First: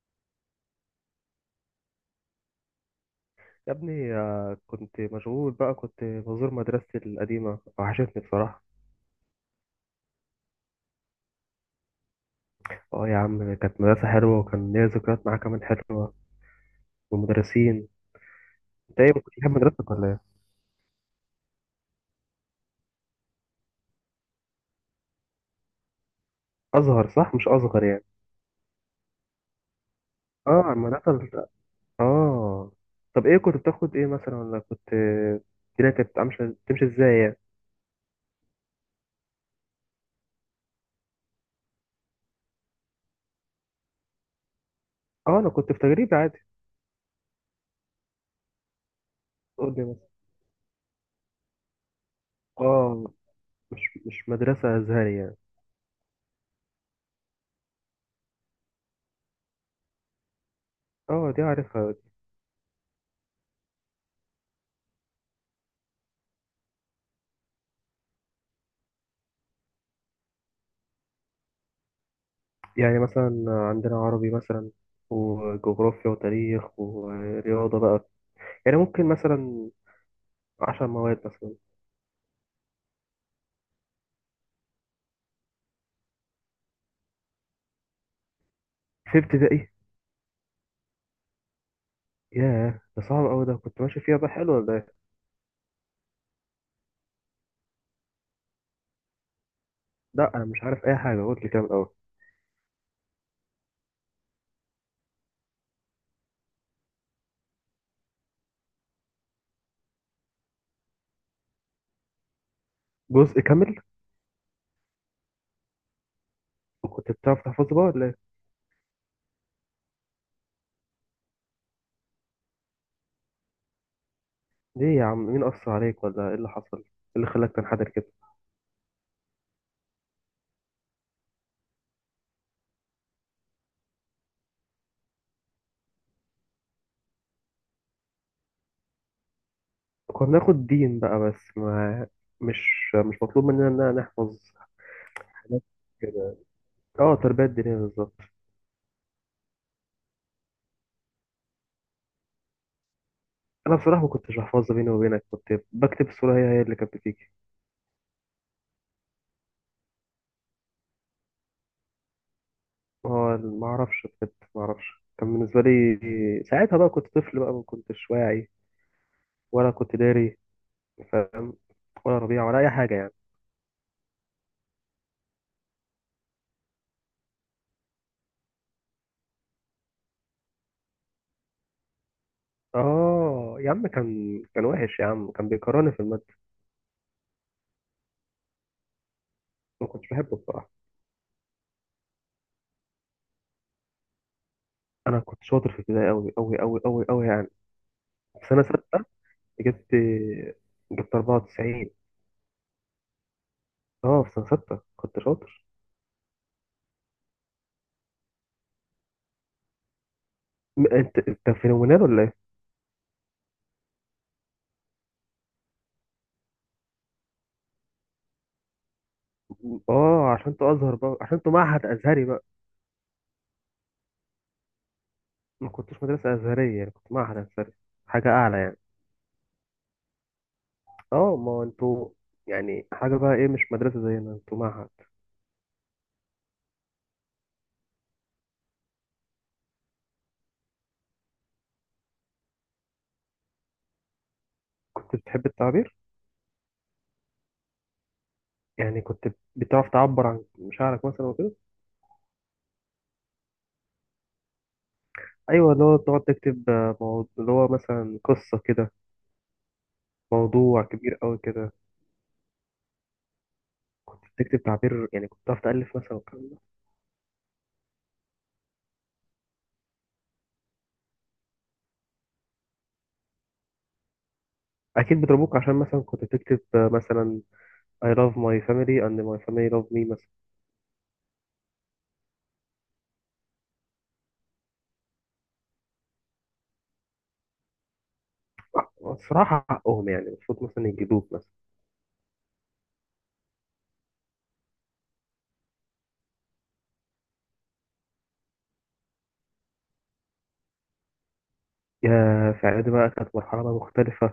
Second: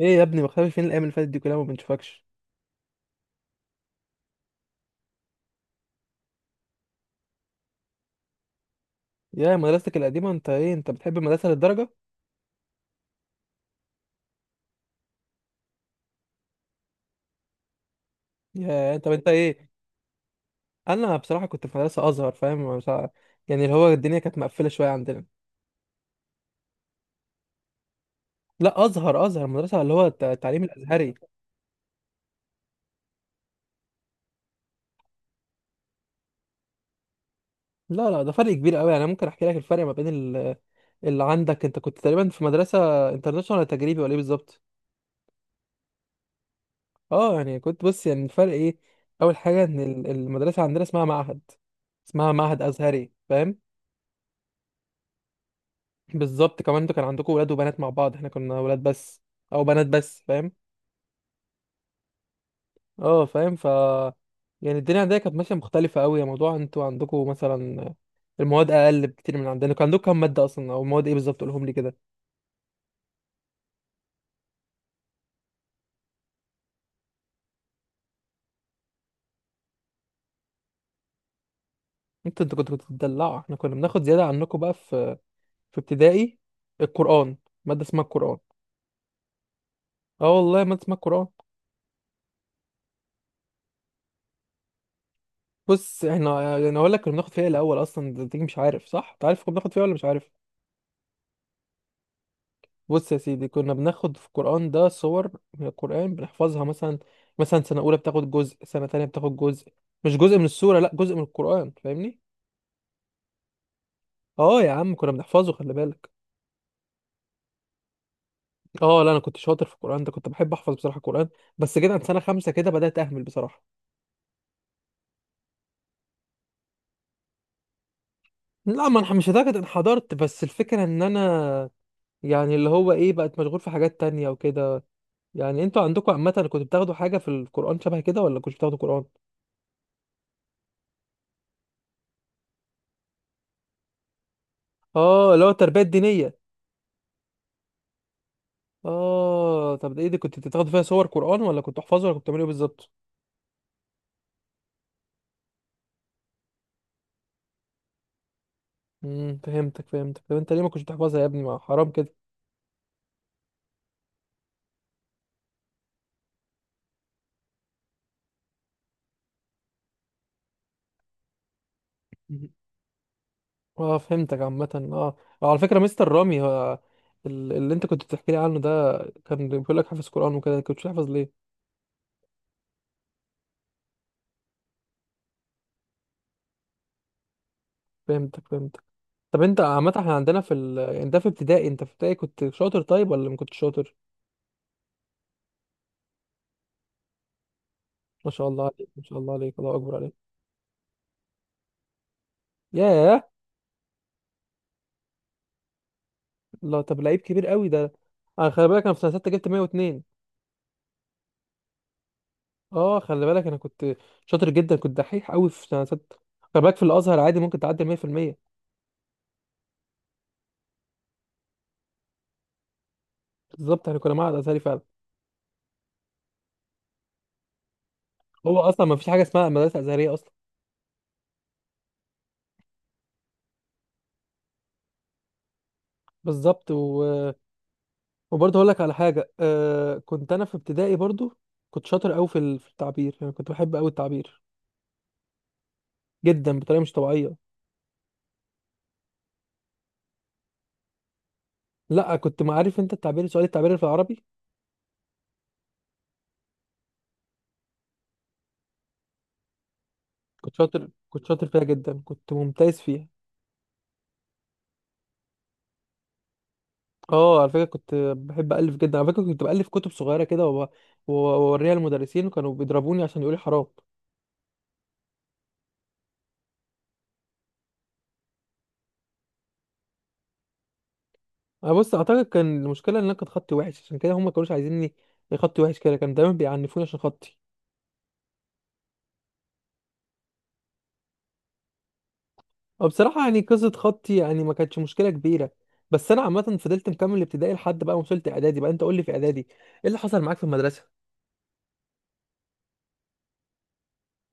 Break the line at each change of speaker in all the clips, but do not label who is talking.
ايه يا ابني، مختفي فين الايام اللي فاتت دي كلها؟ ما بنشوفكش.
يا ابني، كنت مشغول بقى، كنت بزور مدرستي القديمة، وحشتني بصراحة.
يا مدرستك القديمه، انت ايه؟ انت بتحب المدرسه للدرجه؟
اه، يا عم كانت مدرسة حلوة، وكان ليا ذكريات معاها كمان حلوة، والمدرسين.
يا
انت
طب
ايه، كنت
انت
بتحب
ايه؟
مدرستك ولا ايه؟
انا بصراحه كنت في مدرسه ازهر، فاهم؟ مش يعني اللي هو الدنيا كانت مقفله شويه عندنا.
أزهر، صح؟ مش أصغر يعني.
لا، ازهر مدرسه، اللي هو التعليم
اه، المدرسة
الازهري.
اه. طب ايه كنت بتاخد ايه مثلا، ولا الدنيا كانت عاملة تمشي ازاي يعني؟
لا لا، ده فرق كبير قوي. انا ممكن احكي لك الفرق ما بين اللي عندك. انت كنت تقريبا في مدرسه انترناشونال ولا تجريبي ولا ايه بالظبط؟
اه، انا كنت في تجريبي عادي.
اه، يعني كنت بص، يعني الفرق ايه. اول حاجه
قول
ان
لي مثلا.
المدرسه عندنا اسمها معهد. اسمها معهد
اه،
ازهري، فاهم؟
مش مدرسة أزهري يعني.
بالظبط. كمان انتوا كان عندكم ولاد وبنات مع بعض، احنا كنا ولاد بس او بنات بس، فاهم؟
اه، دي عارفها.
اه، فاهم. يعني الدنيا عندنا كانت ماشيه مختلفه قوي يا موضوع. انتوا عندكم مثلا المواد اقل بكتير من عندنا. كان عندكم كام ماده اصلا او مواد ايه بالظبط؟ قولهم لي كده.
يعني مثلا عندنا عربي مثلا، وجغرافيا وتاريخ ورياضة بقى. يعني ممكن مثلا 10 مواد مثلا.
انتوا كنتوا بتدلعوا، احنا كنا بناخد زياده عنكم بقى في ابتدائي. القران، ماده اسمها القران.
في ابتدائي.
اه والله، ماده اسمها القران.
ياه، ده صعب أوي، ده كنت ماشي فيها بقى حلو ولا ايه؟
بص احنا يعني اقول لك كنا بناخد فيها إيه الاول اصلا. انت مش عارف صح؟ انت عارف كنا بناخد فيها ولا مش عارف؟
لأ، أنا مش عارف أي حاجة، قلت لي كده من الأول.
بص يا سيدي، كنا بناخد في القرآن ده صور من القرآن بنحفظها مثلا. مثلا سنة أولى بتاخد جزء، سنة تانية بتاخد جزء. مش جزء من السورة، لا، جزء من القرآن، فاهمني؟
جزء كامل.
اه يا عم، كنا بنحفظه، خلي بالك.
وكنت بتعرف تحفظه بقى ولا ايه؟
اه لا، انا كنت شاطر في القرآن ده. كنت بحب احفظ بصراحة القرآن. بس جيت عند سنة خمسة كده بدأت اهمل بصراحة.
ليه يا عم؟ مين أثر عليك ولا ايه اللي حصل؟ ايه اللي خلاك تنحدر كده؟
لا، ما انا مش لدرجة انحدرت، بس الفكرة ان انا يعني اللي هو ايه، بقت مشغول في حاجات تانية وكده. يعني انتوا عندكم عامة كنتوا بتاخدوا حاجة في القرآن شبه كده، ولا كنتوا بتاخدوا قرآن؟
كنا بناخد دين بقى، بس ما مش مطلوب مننا إن أنا نحفظ
اه، اللي هو
حاجات
التربية الدينية.
كده. اه، تربية دينية بالظبط.
اه طب ده ايه، دي كنت بتاخد فيها صور قرآن ولا كنت تحفظها ولا كنت بتعمل ايه بالظبط؟
انا بصراحه ما كنتش بحفظها، بيني وبينك كنت بكتب الصوره هي هي اللي كانت بتيجي.
فهمتك فهمتك. طب انت ليه ما كنتش بتحفظها يا ابني؟ ما حرام كده.
ما هو ما اعرفش، بجد ما اعرفش، كان بالنسبه لي ساعتها بقى كنت طفل بقى، ما كنتش واعي ولا كنت داري، فاهم، ولا ربيع
مهم.
ولا اي حاجه يعني.
اه فهمتك، عامة. على فكرة، مستر رامي، اللي انت كنت بتحكي لي عنه ده، كان بيقول لك حافظ قرآن وكده، كنت تحفظ ليه؟
اه، يا عم كان وحش، يا عم كان بيكرهني في الماده.
فهمتك فهمتك. طب انت
ما
عامة،
كنتش
احنا
بحبه
عندنا في
بصراحه.
يعني ده في ابتدائي. انت في ابتدائي كنت شاطر طيب ولا ما كنتش شاطر؟
انا كنت شاطر في ابتدائي قوي قوي قوي قوي قوي يعني.
ما
في
شاء
سنه
الله عليك، ما
سته
شاء الله عليك، الله
جبت
اكبر عليك.
جبت 94.
ياه!
اه، في سنه سته كنت شاطر.
لا طب لعيب كبير قوي ده. انا خلي بالك انا في سنة 6 جبت 102.
انت في نونال ولا إيه؟
اه خلي بالك، انا كنت شاطر جدا، كنت دحيح قوي في سنه سته. خلي بالك في الازهر عادي ممكن تعدي 100%.
اه، عشان انتوا ازهر بقى، عشان انتوا معهد ازهري بقى.
بالظبط، احنا كنا معهد ازهري فعلا.
ما كنتوش مدرسه ازهريه يعني، كنت معهد ازهري، حاجه
هو
اعلى يعني.
اصلا ما فيش حاجه اسمها مدرسه ازهريه اصلا.
اه، ما هو انتوا يعني حاجه بقى، ايه، مش مدرسه زينا، انتوا معهد.
بالظبط وبرضه هقول لك على حاجه. كنت انا في ابتدائي برضه كنت شاطر قوي في في التعبير، يعني كنت بحب قوي التعبير
كنت بتحب التعبير،
جدا، بطريقه مش طبيعيه.
يعني كنت بتعرف تعبر عن مشاعرك مثلا وكده.
لا، كنت ما عارف انت التعبير، سؤال التعبير في العربي.
ايوه، اللي هو تقعد تكتب موضوع، اللي هو مثلا قصه كده،
كنت
موضوع
شاطر،
كبير
كنت
قوي
شاطر فيها
كده.
جدا، كنت ممتاز فيها.
كنت بتكتب تعبير، يعني كنت بتعرف تألف مثلا والكلام ده.
اه على فكره، كنت بحب الف جدا. على فكره كنت بالف كتب صغيره كده واوريها للمدرسين، وكانوا بيضربوني عشان يقولوا لي حرام.
اكيد بيضربوك عشان مثلا كنت بتكتب مثلا I love my family and my family love me مثلا.
انا بص اعتقد كان المشكله ان انا كان خطي وحش، عشان كده هم ما كانوش عايزيني. خطي وحش كده، كانوا دايما بيعنفوني عشان خطي.
الصراحة حقهم، يعني المفروض مثلا يجيبوك مثلا.
وبصراحه يعني قصه خطي يعني ما كانتش مشكله كبيره. بس انا عامه فضلت مكمل ابتدائي لحد بقى ما وصلت اعدادي بقى. انت قول لي في اعدادي ايه اللي حصل معاك في المدرسه.
يا في إعدادي بقى كانت مرحلة بقى مختلفة.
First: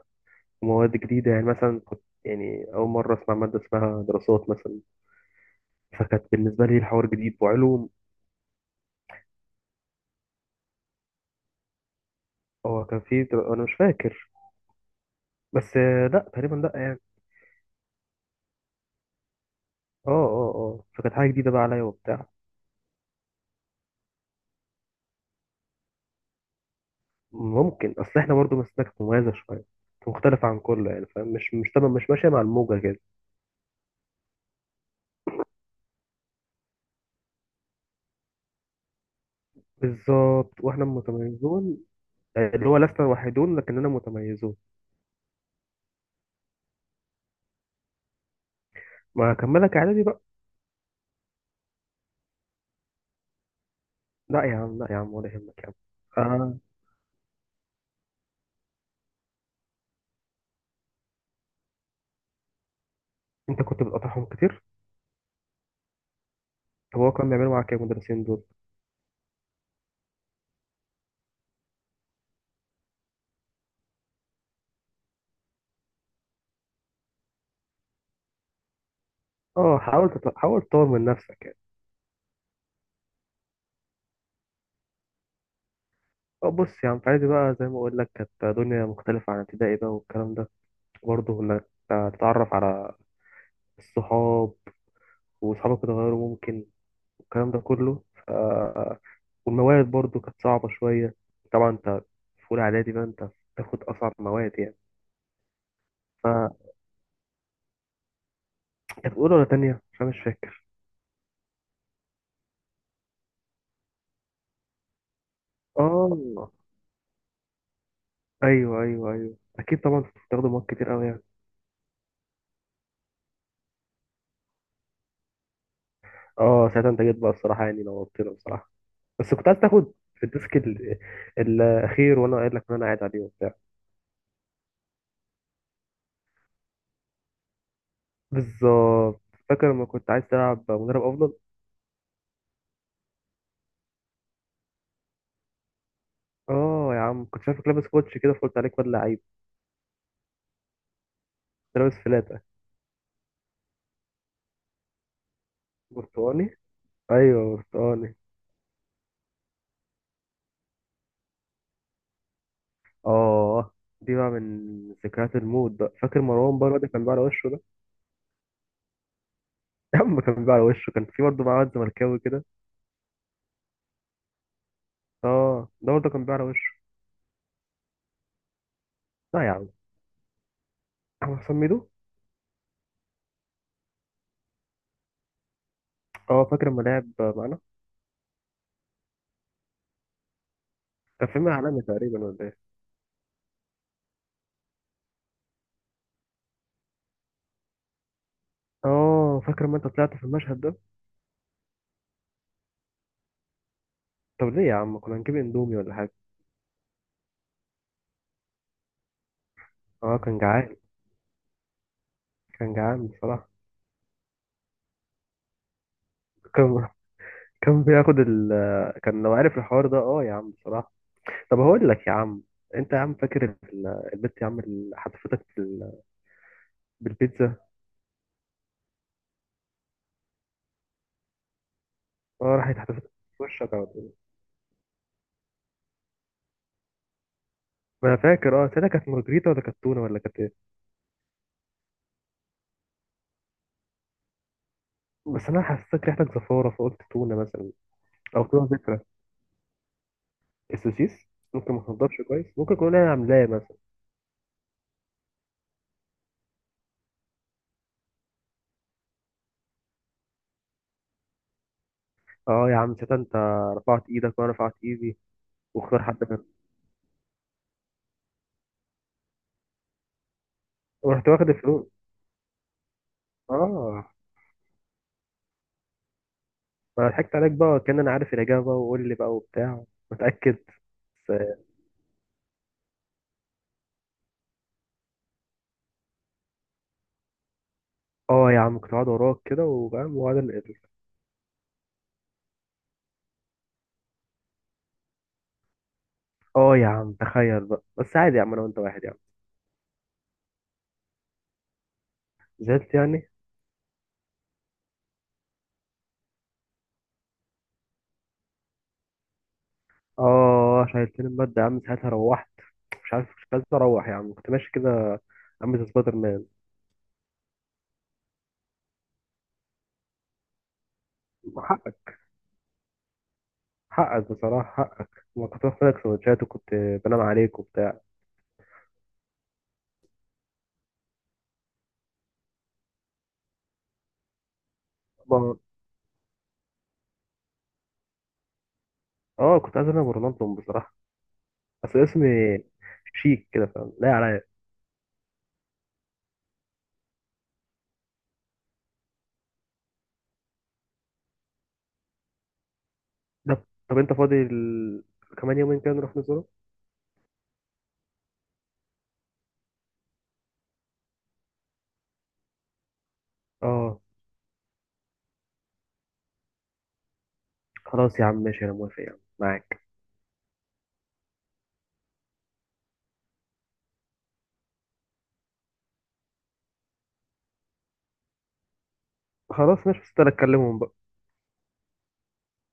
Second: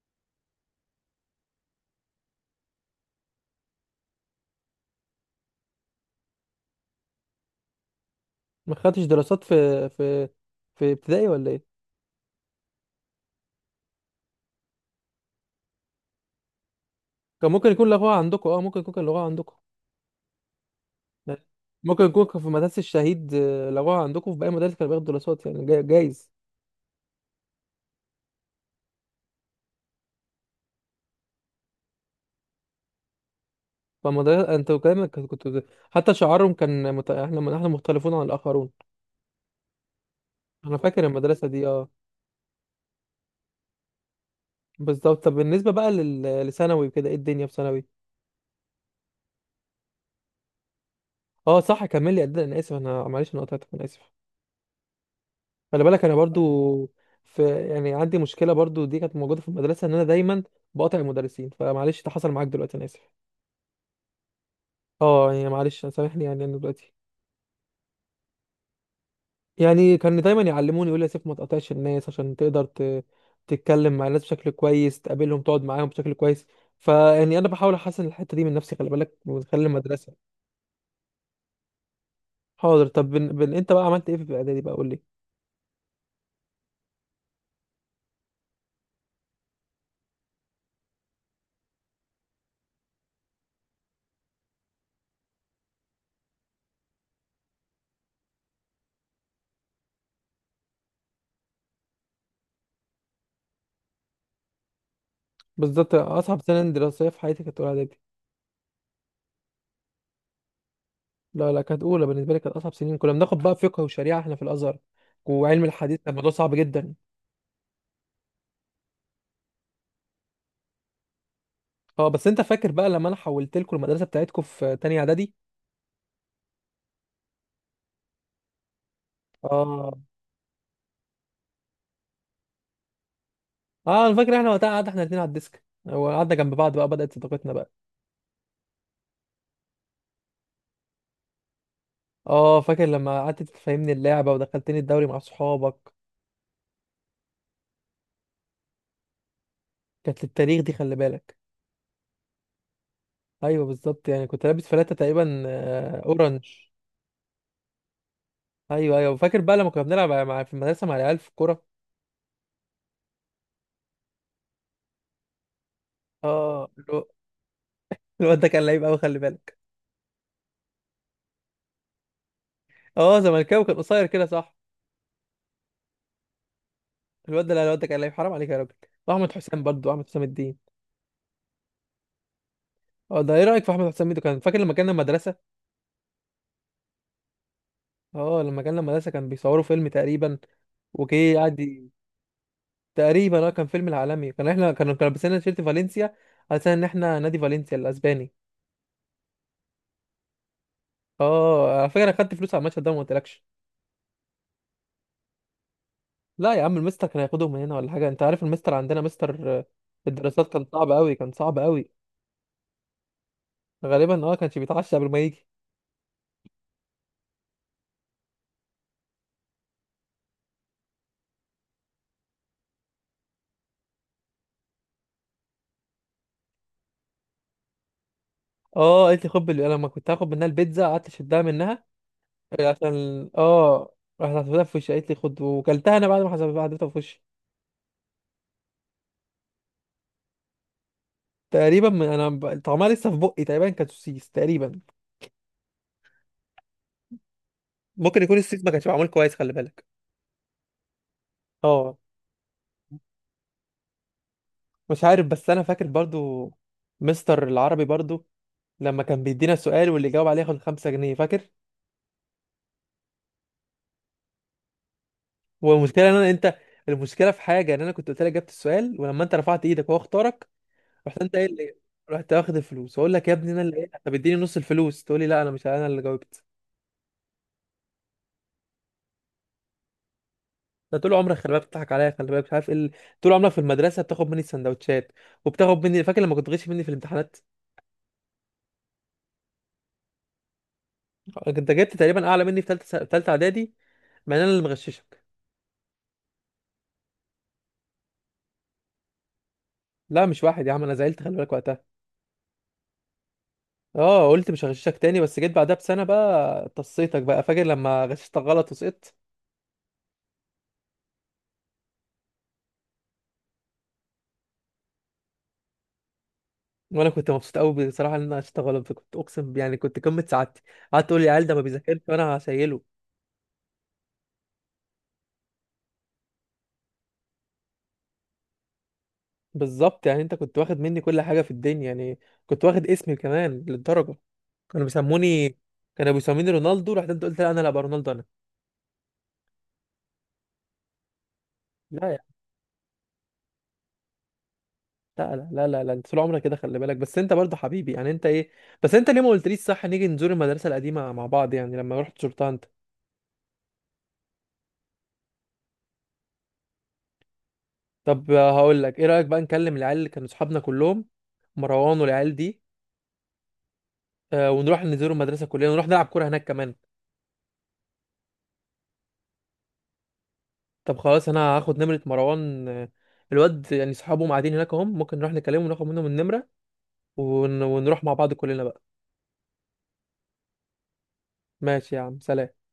ومواد جديدة، يعني مثلا كنت يعني أول مرة أسمع مادة اسمها دراسات مثلا، فكانت بالنسبة لي الحوار جديد، وعلوم.
ما خدتش دراسات في في ابتدائي ولا ايه؟
هو كان في أنا مش فاكر. بس لأ تقريبا، لأ يعني.
كان ممكن يكون لغوها عندكم. اه ممكن يكون كان لغوها عندكم.
اه، اه، اه، فكانت حاجة جديدة بقى عليا
ممكن يكون
وبتاع.
في مدرسة الشهيد، لغوها عندكم، في باقي المدارس كانوا بياخدوا دراسات يعني، جايز.
ممكن. أصل إحنا برضه مسلكنا كانت مميزة شوية. كانت مختلفة عن كله يعني، فاهم، مش تمام، مش ماشية مع الموجة كده.
فالمدرسة انت كلامك، حتى شعارهم كان احنا مختلفون عن الآخرون.
بالظبط،
انا
وإحنا
فاكر المدرسة دي،
متميزون.
اه.
اللي هو لسنا وحيدون لكننا متميزون.
بالظبط. طب بالنسبة بقى لثانوي وكده، ايه الدنيا في ثانوي؟
ما أكملك إعدادي بقى.
اه صح، كمل لي. قد انا اسف، انا معلش انا قطعتك، انا اسف.
لا يا عم، لا يا عم، ولا يهمك يا عم.
خلي بالك انا برضو
آه.
في، يعني عندي مشكلة برضو، دي كانت موجودة في المدرسة، ان انا دايما بقاطع المدرسين. فمعلش ده حصل معاك دلوقتي، انا اسف.
انت كنت بتقطعهم كتير؟
اه يعني معلش سامحني، يعني انا دلوقتي.
طب هو كان بيعملوا معاك ايه المدرسين دول؟
يعني كان دايما يعلموني، يقول لي يا سيف ما تقاطعش الناس عشان تقدر تتكلم مع الناس بشكل كويس، تقابلهم، تقعد معاهم بشكل كويس. فيعني انا بحاول احسن الحته دي من نفسي، خلي بالك، من خلال
اه،
المدرسه.
حاول تطور من نفسك يعني.
حاضر. طب انت بقى عملت ايه في اعدادي بقى؟ قول لي.
اه، بص يا عم، في اعدادي بقى زي ما اقول لك كانت دنيا مختلفة عن ابتدائي بقى والكلام ده. برضه انك تتعرف على الصحاب، وصحابك اتغيروا ممكن، والكلام ده كله والمواد برضه كانت صعبة شوية. طبعا انت في اولى اعدادي بقى، انت بتاخد اصعب مواد يعني.
بالظبط، اصعب
فانت
سنه دراسيه في حياتي كانت اولى اعدادي.
في اولى ولا تانية؟ عشان مش فاكر.
لا لا، كانت اولى بالنسبه لي، كانت اصعب سنين. كنا بناخد بقى فقه وشريعه احنا في الازهر، وعلم الحديث، كان الموضوع
اه،
صعب جدا.
ايوه، ايوه، ايوه، اكيد طبعا بتستخدم مواد كتير قوي يعني.
اه، بس انت فاكر بقى لما انا حولت لكم المدرسه بتاعتكم في تانية اعدادي؟
اه، ساعتها انت جيت بقى الصراحه، يعني نورتنا بصراحه. بس كنت عايز
اه
تاخد في الديسك الاخير، وانا قايل لك ان انا قاعد عليه وبتاع.
اه، انا فاكر، احنا وقتها قعدنا احنا الاثنين على الديسك، وقعدنا جنب بعض بقى، بدأت صداقتنا بقى.
بالظبط. فاكر لما كنت عايز تلعب مدرب افضل؟
اه فاكر لما قعدت تفهمني اللعبة ودخلتني الدوري مع صحابك.
اه، يا عم كنت شايفك لابس كوتش كده، فقلت عليك واد لعيب.
كانت للتاريخ دي، خلي بالك.
كنت لابس فلاته.
ايوه بالظبط، يعني كنت لابس فلاتة تقريبا، اورنج.
برتقاني. ايوه، برتقاني.
ايوه ايوه، فاكر بقى لما كنا بنلعب مع في المدرسة مع العيال في الكورة.
اه، دي بقى من ذكريات الموت بقى. فاكر مروان
اه
بره ده كان بيعرى وشه ده؟
الواد ده كان لعيب قوي، خلي بالك.
يا عم، كان بيعرى وشه، كان في برضه بقى واد زملكاوي كده.
اه زملكاوي، كان قصير كده صح.
اه، ده برضه كان بيعرى وشه.
الواد ده، لا، الواد ده كان لعيب، حرام عليك يا راجل. واحمد
لا يا
حسام
عم،
برضو، احمد حسام الدين.
هو حسام ميدو.
اه ده، ايه رأيك في احمد حسام الدين؟ كان فاكر لما كان المدرسة.
اه، فاكر لما لعب معانا.
اه لما كان المدرسة كان بيصوروا فيلم تقريبا،
كان
وجه
فيلم
قعد
عالمي تقريبا ولا ايه؟
تقريبا كان فيلم العالمي. كان احنا كانوا لابسين تيشيرت فالنسيا، على اساس ان احنا نادي فالنسيا الاسباني.
اه، فاكر ما انت طلعت في المشهد ده.
اه، على فكرة انا خدت فلوس على المشهد ده وما قلتلكش.
طب ليه يا عم؟ كنا هنجيب اندومي ولا حاجه.
لا يا عم، المستر كان هياخدهم من هنا ولا حاجة. انت عارف المستر عندنا، مستر
اه، كان
الدراسات، كان
جعان.
صعب قوي، كان صعب قوي.
كان جعان بصراحه.
غالبا كانش بيتعشى قبل ما يجي.
كان كان بياخد ال كان لو عارف الحوار ده، اه يا عم بصراحه. طب هقول لك يا عم. انت يا عم فاكر البت يا عم اللي حتفتك بالبيتزا؟
اه قالت لي خد، انا لما كنت هاخد منها البيتزا قعدت اشدها منها.
اه،
آه،
راحت حتفتك
عشان
في وشك على طول.
راحت حسبتها في وشي، قالت لي خد، وكلتها انا بعد ما حسبتها في وشي.
ما انا فاكر، ساعتها كانت مارجريتا ولا كانت تونه ولا كانت ايه؟
تقريبا من انا طعمها لسه في بقي، تقريبا كانت سوسيس تقريبا.
بس انا حسيت ريحتك زفاره فقلت تونه مثلا.
ممكن يكون
او
السيس
تونه.
ما كانش معمول كويس، خلي بالك.
السوسيس ممكن ما
اه
تنضفش كويس، ممكن يكون انا عاملاه مثلا.
مش عارف، بس انا فاكر برضو، مستر العربي برضو، لما كان بيدينا سؤال واللي يجاوب عليه ياخد 5 جنيه، فاكر؟
اه يا عم، شتا. انت رفعت ايدك وانا رفعت ايدي، واختار
والمشكله ان
حد
انا،
غيرنا،
المشكله في حاجه ان انا كنت قلت لك جبت السؤال، ولما انت رفعت ايدك وهو اختارك، رحت
ورحت
انت ايه
واخد
اللي
الفلوس.
رحت واخد الفلوس، اقول لك يا ابني انا اللي ايه،
اه،
طب اديني نص الفلوس، تقول لي لا، انا مش انا اللي جاوبت.
ما أنا ضحكت عليك بقى، كان انا عارف الاجابه، وقول لي بقى وبتاع متاكد.
ده طول عمرك
بس.
خلي بالك بتضحك عليا، خلي بالك مش عارف ايه طول عمرك في المدرسه بتاخد مني السندوتشات، وبتاخد مني، فاكر لما كنت تغش مني في الامتحانات؟
اه يا عم، كنت قاعد وراك كده وفاهم وقعد
انت جبت تقريبا اعلى مني في ثالثه اعدادي، مع ان انا اللي مغششك.
اه يا عم، تخيل بقى، بس عادي يا عم، انا وانت واحد يا عم.
لا مش واحد يا عم، انا زعلت خلي بالك وقتها.
زعلت يعني؟
اه قلت مش هغششك تاني، بس جيت بعدها بسنه بقى طصيتك بقى، فاكر لما غششتك غلط وسقطت؟
اه، شايلتني المادة يا عم ساعتها، روحت مش عارف، مش عايز اروح يا عم، كنت ماشي كده عم زي سبايدر
وانا كنت مبسوط قوي بصراحه ان انا غششتك غلط. كنت اقسم يعني كنت قمه سعادتي. قعدت تقول لي العيال ده ما
مان.
بيذاكرش وانا هشيله.
حقك بصراحة، حقك. ما كنت باخد لك سندوتشات، وكنت بنام عليك وبتاع.
بالظبط، يعني انت كنت واخد مني كل حاجه في الدنيا يعني. كنت واخد اسمي كمان للدرجه. كانوا
ما-
بيسموني كانوا بيسموني رونالدو. رحت انت قلت لا، انا لا ابقى رونالدو انا.
اه، كنت عايز انام رونالدو بصراحة. بس
لا يا
اسمي شيك كده، فاهم، لا عليا.
لا لا لا لا, لا. انت طول عمرك كده، خلي بالك، بس انت برضه حبيبي. يعني انت ايه؟ بس انت ليه ما قلتليش صح نيجي نزور المدرسه القديمه مع بعض يعني لما رحت شرطه انت؟
ده طب انت فاضي كمان يومين كده نروح نزوره.
طب هقول لك، ايه رايك بقى نكلم العيال اللي كانوا اصحابنا كلهم، مروان والعيال دي،
اه،
ونروح نزور المدرسه كلنا ونروح نلعب كوره هناك كمان؟
خلاص يا عم ماشي، انا موافق يا عم معاك.
طب خلاص، انا هاخد نمره مروان، الواد، يعني صحابهم قاعدين هناك اهم، ممكن نروح نكلمهم وناخد منهم النمره، ونروح مع بعض كلنا بقى.
خلاص ماشي، بس انا اكلمهم بقى.
ماشي يا عم، سلام.